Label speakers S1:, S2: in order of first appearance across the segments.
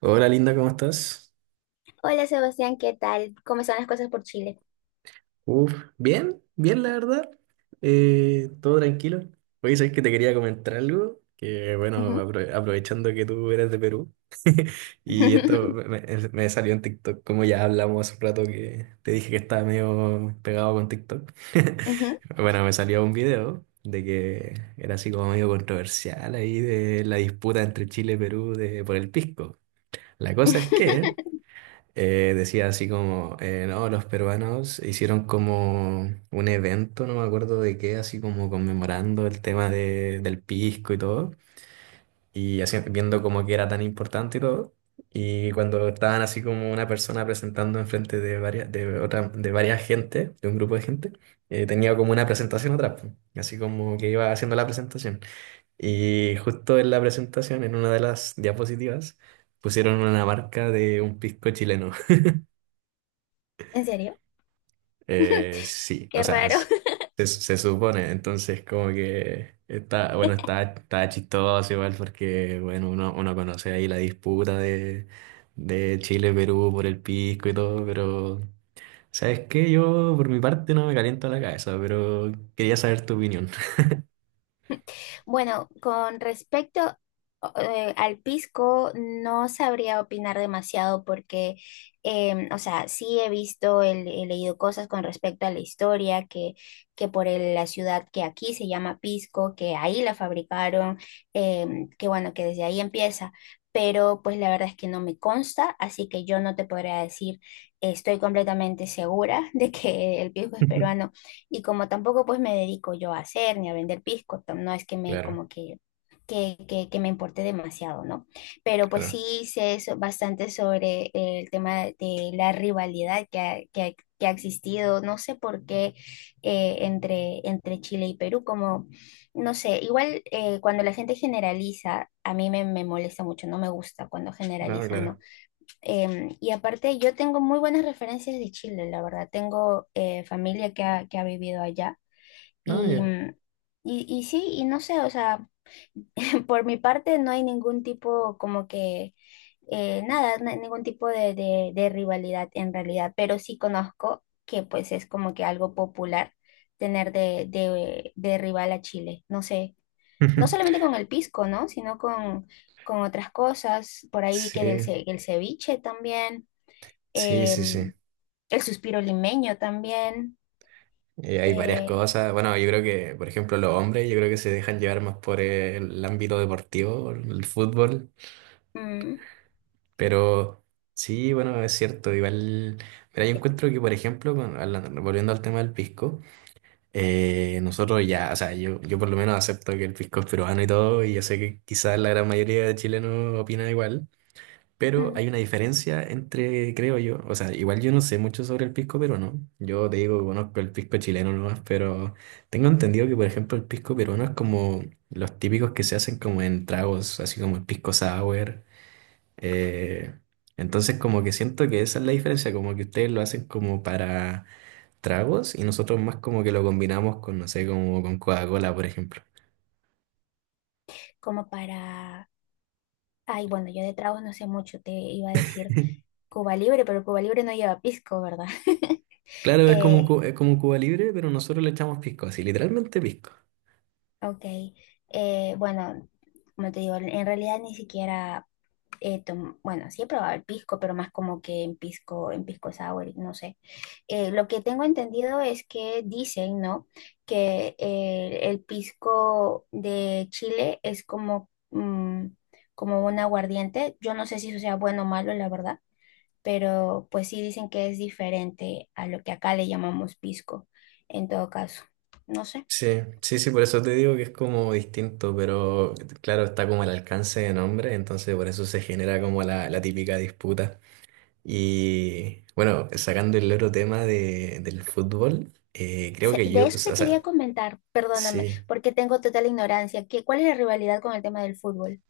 S1: Hola Linda, ¿cómo estás?
S2: Hola Sebastián, ¿qué tal? ¿Cómo están las cosas por Chile?
S1: Uf, bien la verdad. Todo tranquilo. Oye, sabes que te quería comentar algo, que bueno,
S2: Ujú.
S1: aprovechando que tú eres de Perú, y esto me salió en TikTok, como ya hablamos hace un rato que te dije que estaba medio pegado con TikTok.
S2: Ujú.
S1: Bueno, me salió un video de que era así como medio controversial ahí de la disputa entre Chile y Perú de, por el pisco. La cosa es que... decía así como, no, los peruanos hicieron como un evento, no me acuerdo de qué, así como conmemorando el tema del pisco y todo, y así viendo como que era tan importante y todo. Y cuando estaban así como una persona presentando enfrente de varias, de otra, de varias gente, de un grupo de gente, tenía como una presentación atrás, po, así como que iba haciendo la presentación. Y justo en la presentación, en una de las diapositivas, pusieron una marca de un pisco chileno.
S2: ¿En serio?
S1: Sí, o
S2: Qué
S1: sea,
S2: raro.
S1: se, se supone, entonces como que está, bueno, está, está chistoso igual porque, bueno, uno conoce ahí la disputa de Chile-Perú por el pisco y todo, pero, ¿sabes qué? Yo por mi parte no me caliento la cabeza, pero quería saber tu opinión.
S2: Bueno, con respecto al pisco, no sabría opinar demasiado porque, o sea, sí he visto, he leído cosas con respecto a la historia, que por la ciudad que aquí se llama Pisco, que ahí la fabricaron, que bueno, que desde ahí empieza. Pero pues la verdad es que no me consta, así que yo no te podría decir, estoy completamente segura de que el pisco es peruano. Y como tampoco pues me dedico yo a hacer ni a vender pisco, no es que me
S1: Claro,
S2: como que, que me importe demasiado, ¿no? Pero pues
S1: claro,
S2: sí sé bastante sobre el tema de la rivalidad que ha existido, no sé por qué, entre, entre Chile y Perú, como, no sé, igual cuando la gente generaliza, a mí me molesta mucho, no me gusta cuando
S1: no,
S2: generalizan, ¿no?
S1: claro,
S2: Y aparte, yo tengo muy buenas referencias de Chile, la verdad. Tengo familia que ha vivido allá.
S1: no,
S2: Y,
S1: ya.
S2: y sí, y no sé, o sea, por mi parte no hay ningún tipo como que, nada, no hay ningún tipo de, de rivalidad en realidad, pero sí conozco que pues es como que algo popular tener de, de rival a Chile. No sé, no solamente con el pisco, ¿no? Sino con otras cosas. Por ahí vi que del,
S1: Sí,
S2: el ceviche también.
S1: sí, sí, sí.
S2: em, el suspiro limeño también.
S1: Hay varias
S2: eh,
S1: cosas. Bueno, yo creo que, por ejemplo, los hombres, yo creo que se dejan llevar más por el ámbito deportivo, el fútbol.
S2: mm,
S1: Pero sí, bueno, es cierto. Igual, pero yo encuentro que, por ejemplo, volviendo al tema del pisco, nosotros ya, o sea, yo por lo menos acepto que el pisco es peruano y todo, y yo sé que quizás la gran mayoría de chilenos opina igual. Pero hay
S2: mm,
S1: una diferencia entre, creo yo, o sea, igual yo no sé mucho sobre el pisco peruano. Yo te digo, que conozco el pisco chileno nomás, pero tengo entendido que, por ejemplo, el pisco peruano es como los típicos que se hacen como en tragos, así como el pisco sour. eh, entonces, como que siento que esa es la diferencia, como que ustedes lo hacen como para tragos y nosotros más como que lo combinamos con, no sé, como con Coca-Cola, por ejemplo.
S2: Como para... Ay, bueno, yo de tragos no sé mucho, te iba a decir Cuba Libre, pero Cuba Libre no lleva pisco, ¿verdad?
S1: Claro, es como,
S2: Eh,
S1: es como un Cuba Libre, pero nosotros le echamos pisco, así, literalmente pisco.
S2: ok, bueno, como te digo, en realidad ni siquiera bueno, sí he probado el pisco, pero más como que en pisco sour, no sé. Lo que tengo entendido es que dicen, ¿no? Que el pisco de Chile es como, como un aguardiente. Yo no sé si eso sea bueno o malo, la verdad, pero pues sí dicen que es diferente a lo que acá le llamamos pisco, en todo caso. No sé.
S1: Sí, sí, sí, por eso te digo que es como distinto, pero claro, está como el alcance de nombre, entonces por eso se genera como la típica disputa. Y bueno, sacando el otro tema de, del fútbol, creo que
S2: De
S1: yo, o
S2: eso te quería
S1: sea,
S2: comentar, perdóname,
S1: sí.
S2: porque tengo total ignorancia. ¿Qué, cuál es la rivalidad con el tema del fútbol?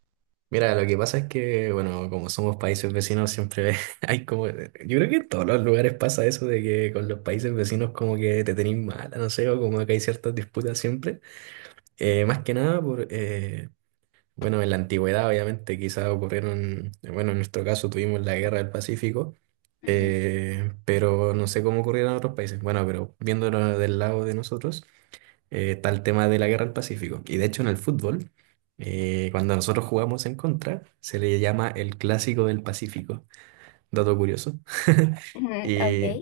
S1: Mira, lo que pasa es que, bueno, como somos países vecinos, siempre hay como, yo creo que en todos los lugares pasa eso de que con los países vecinos como que te tenéis mala, no sé, o como que hay ciertas disputas siempre. Más que nada por, Bueno, en la antigüedad, obviamente, quizás ocurrieron, bueno, en nuestro caso tuvimos la guerra del Pacífico,
S2: Ujú.
S1: pero no sé cómo ocurrieron en otros países. Bueno, pero viéndolo del lado de nosotros, está el tema de la guerra del Pacífico. Y de hecho, en el fútbol, cuando nosotros jugamos en contra, se le llama el clásico del Pacífico. Dato curioso.
S2: Ujú. Ok.
S1: Y,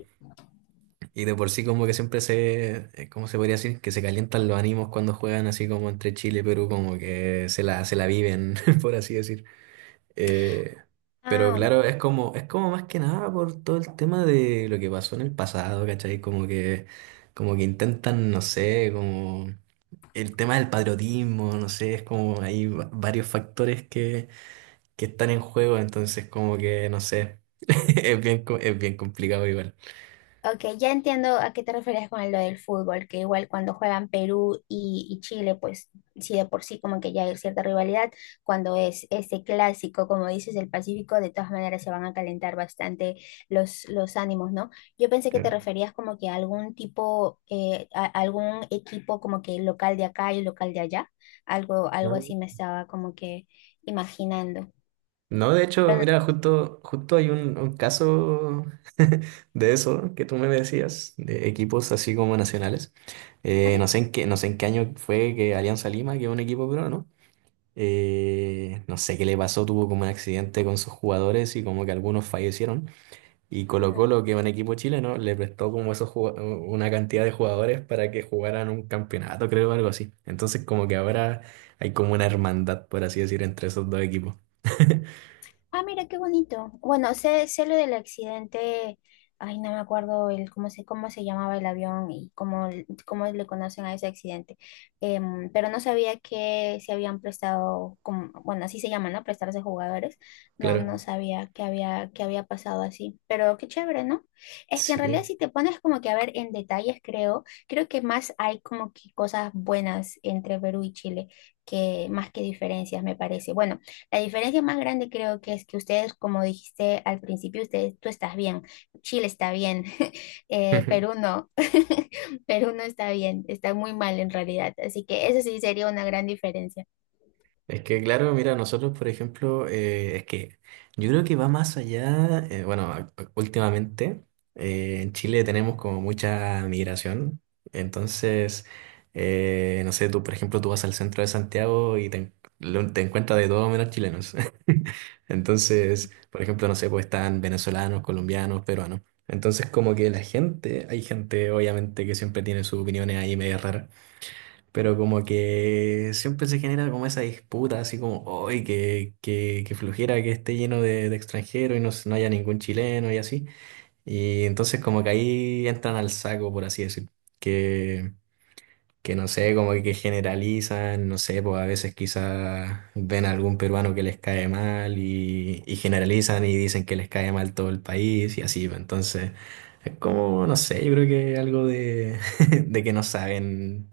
S1: y de por sí como que siempre se, ¿cómo se podría decir? Que se calientan los ánimos cuando juegan así como entre Chile y Perú, como que se la viven, por así decir. Eh, pero
S2: Ah,
S1: claro, es como más que nada por todo el tema de lo que pasó en el pasado, ¿cachai? Como que intentan, no sé, como el tema del patriotismo, no sé, es como hay varios factores que están en juego, entonces como que, no sé, es es bien complicado igual.
S2: ok, ya entiendo a qué te referías con lo del fútbol, que igual cuando juegan Perú y Chile, pues sí, de por sí como que ya hay cierta rivalidad, cuando es este clásico, como dices, del Pacífico, de todas maneras se van a calentar bastante los ánimos, ¿no? Yo pensé que te
S1: Claro.
S2: referías como que a algún tipo, a algún equipo como que local de acá y local de allá, algo, algo así me estaba como que imaginando.
S1: No, de hecho,
S2: Pero
S1: mira,
S2: no...
S1: justo hay un caso de eso que tú me decías, de equipos así como nacionales. No sé en qué año fue que Alianza Lima, que es un equipo peruano, ¿no? Eh, no sé qué le pasó, tuvo como un accidente con sus jugadores y como que algunos fallecieron. Y Colo
S2: ¿así?
S1: Colo, que es un equipo chileno, le prestó como esos una cantidad de jugadores para que jugaran un campeonato, creo, algo así. Entonces como que ahora hay como una hermandad, por así decir, entre esos dos equipos.
S2: Ah, mira qué bonito. Bueno, sé, sé lo del accidente. Ay, no me acuerdo el cómo se llamaba el avión y cómo, cómo le conocen a ese accidente. Pero no sabía que se habían prestado, como, bueno, así se llama, ¿no? Prestarse jugadores. No, no
S1: Claro.
S2: sabía que había pasado así. Pero qué chévere, ¿no? Es que en realidad
S1: Sí.
S2: si te pones como que a ver en detalles, creo, creo que más hay como que cosas buenas entre Perú y Chile, que más que diferencias, me parece. Bueno. La diferencia más grande creo que es que ustedes, como dijiste al principio, ustedes, tú estás bien, Chile está bien, Perú no, Perú no está bien, está muy mal en realidad. Así que eso sí sería una gran diferencia.
S1: Es que, claro, mira, nosotros, por ejemplo, es que yo creo que va más allá, bueno, últimamente en Chile tenemos como mucha migración, entonces, no sé, tú, por ejemplo, tú vas al centro de Santiago y te, te encuentras de todo menos chilenos. Entonces, por ejemplo, no sé, pues están venezolanos, colombianos, peruanos. Entonces, como que la gente, hay gente, obviamente, que siempre tiene sus opiniones ahí medio raras. Pero como que siempre se genera como esa disputa, así como, ¡ay, que flojera que esté lleno de extranjeros y no, no haya ningún chileno y así! Y entonces como que ahí entran al saco, por así decir, que, que no sé, como que generalizan, no sé, pues a veces quizás ven a algún peruano que les cae mal y generalizan y dicen que les cae mal todo el país y así, pues, entonces es como, no sé, yo creo que algo de, de que no saben,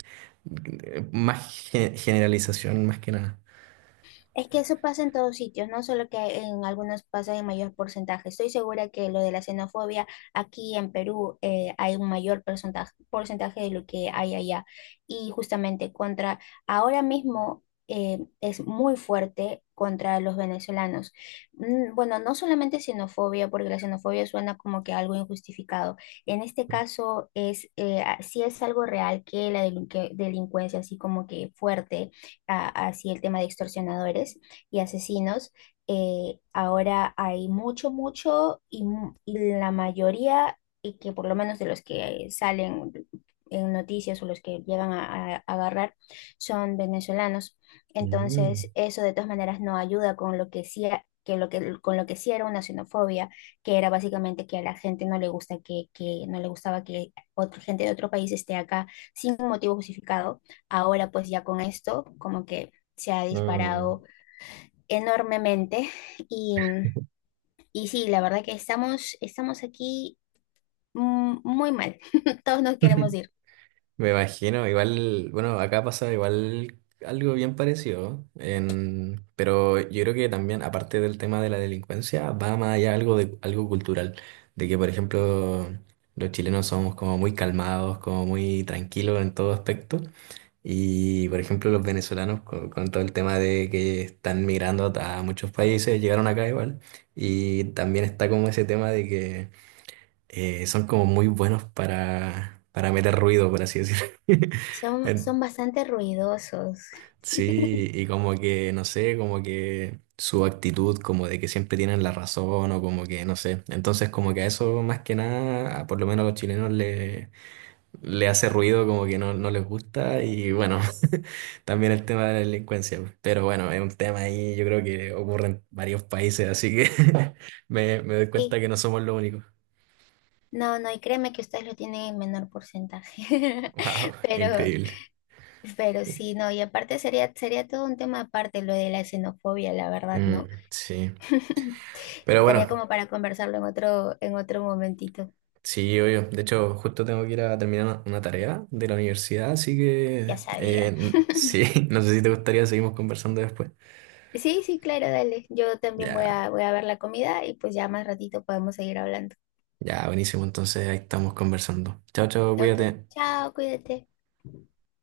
S1: más generalización más que nada.
S2: Es que eso pasa en todos sitios, no solo que en algunos pasa en mayor porcentaje. Estoy segura que lo de la xenofobia aquí en Perú hay un mayor porcentaje, porcentaje de lo que hay allá. Y justamente contra, ahora mismo es muy fuerte contra los venezolanos. Mm. Bueno, no solamente xenofobia, porque la xenofobia suena como que algo injustificado. En este caso es, sí es algo real, que la delincuencia, así como que fuerte hacia el tema de extorsionadores y asesinos. Ahora hay mucho, mucho y, y la mayoría, y que por lo menos de los que salen en noticias o los que llegan a agarrar, son venezolanos.
S1: Mm,
S2: Entonces, eso de todas maneras no ayuda con lo que sí, que lo que, con lo que sí era una xenofobia, que era básicamente que a la gente no le gusta que no le gustaba que otra gente de otro país esté acá sin un motivo justificado. Ahora pues ya con esto como que se ha
S1: mm.
S2: disparado enormemente y, y sí, la verdad que estamos, estamos aquí muy mal. Todos nos queremos ir.
S1: Me imagino, igual, bueno, acá pasa igual algo bien parecido, pero yo creo que también, aparte del tema de la delincuencia, va más allá algo de algo cultural, de que, por ejemplo, los chilenos somos como muy calmados, como muy tranquilos en todo aspecto, y, por ejemplo, los venezolanos con todo el tema de que están migrando a muchos países, llegaron acá igual, y también está como ese tema de que son como muy buenos para meter ruido, por así decirlo.
S2: Son,
S1: En-
S2: son bastante ruidosos.
S1: Sí, y como que, no sé, como que su actitud, como de que siempre tienen la razón o como que, no sé. Entonces, como que a eso más que nada, a por lo menos a los chilenos le, le hace ruido, como que no, no les gusta. Y bueno, también el tema de la delincuencia, pues. Pero bueno, es un tema ahí, yo creo que ocurre en varios países, así que me doy cuenta
S2: Sí,
S1: que no somos los únicos.
S2: no, no, y créeme que ustedes lo tienen en menor porcentaje,
S1: Wow,
S2: pero
S1: increíble.
S2: Pero sí, no, y aparte sería, sería todo un tema aparte lo de la xenofobia, la verdad,
S1: Mm,
S2: ¿no?
S1: sí, pero
S2: Estaría
S1: bueno,
S2: como para conversarlo en otro momentito,
S1: sí, obvio. De hecho, justo tengo que ir a terminar una tarea de la universidad, así
S2: ya
S1: que
S2: sabía.
S1: sí, no sé si te gustaría, seguimos conversando después.
S2: Sí, sí, claro, dale. Yo también voy
S1: Ya,
S2: a, voy a ver la comida y pues ya más ratito podemos seguir hablando.
S1: ya, buenísimo, entonces ahí estamos conversando. Chao, chao,
S2: Ok,
S1: cuídate.
S2: chao, cuídate.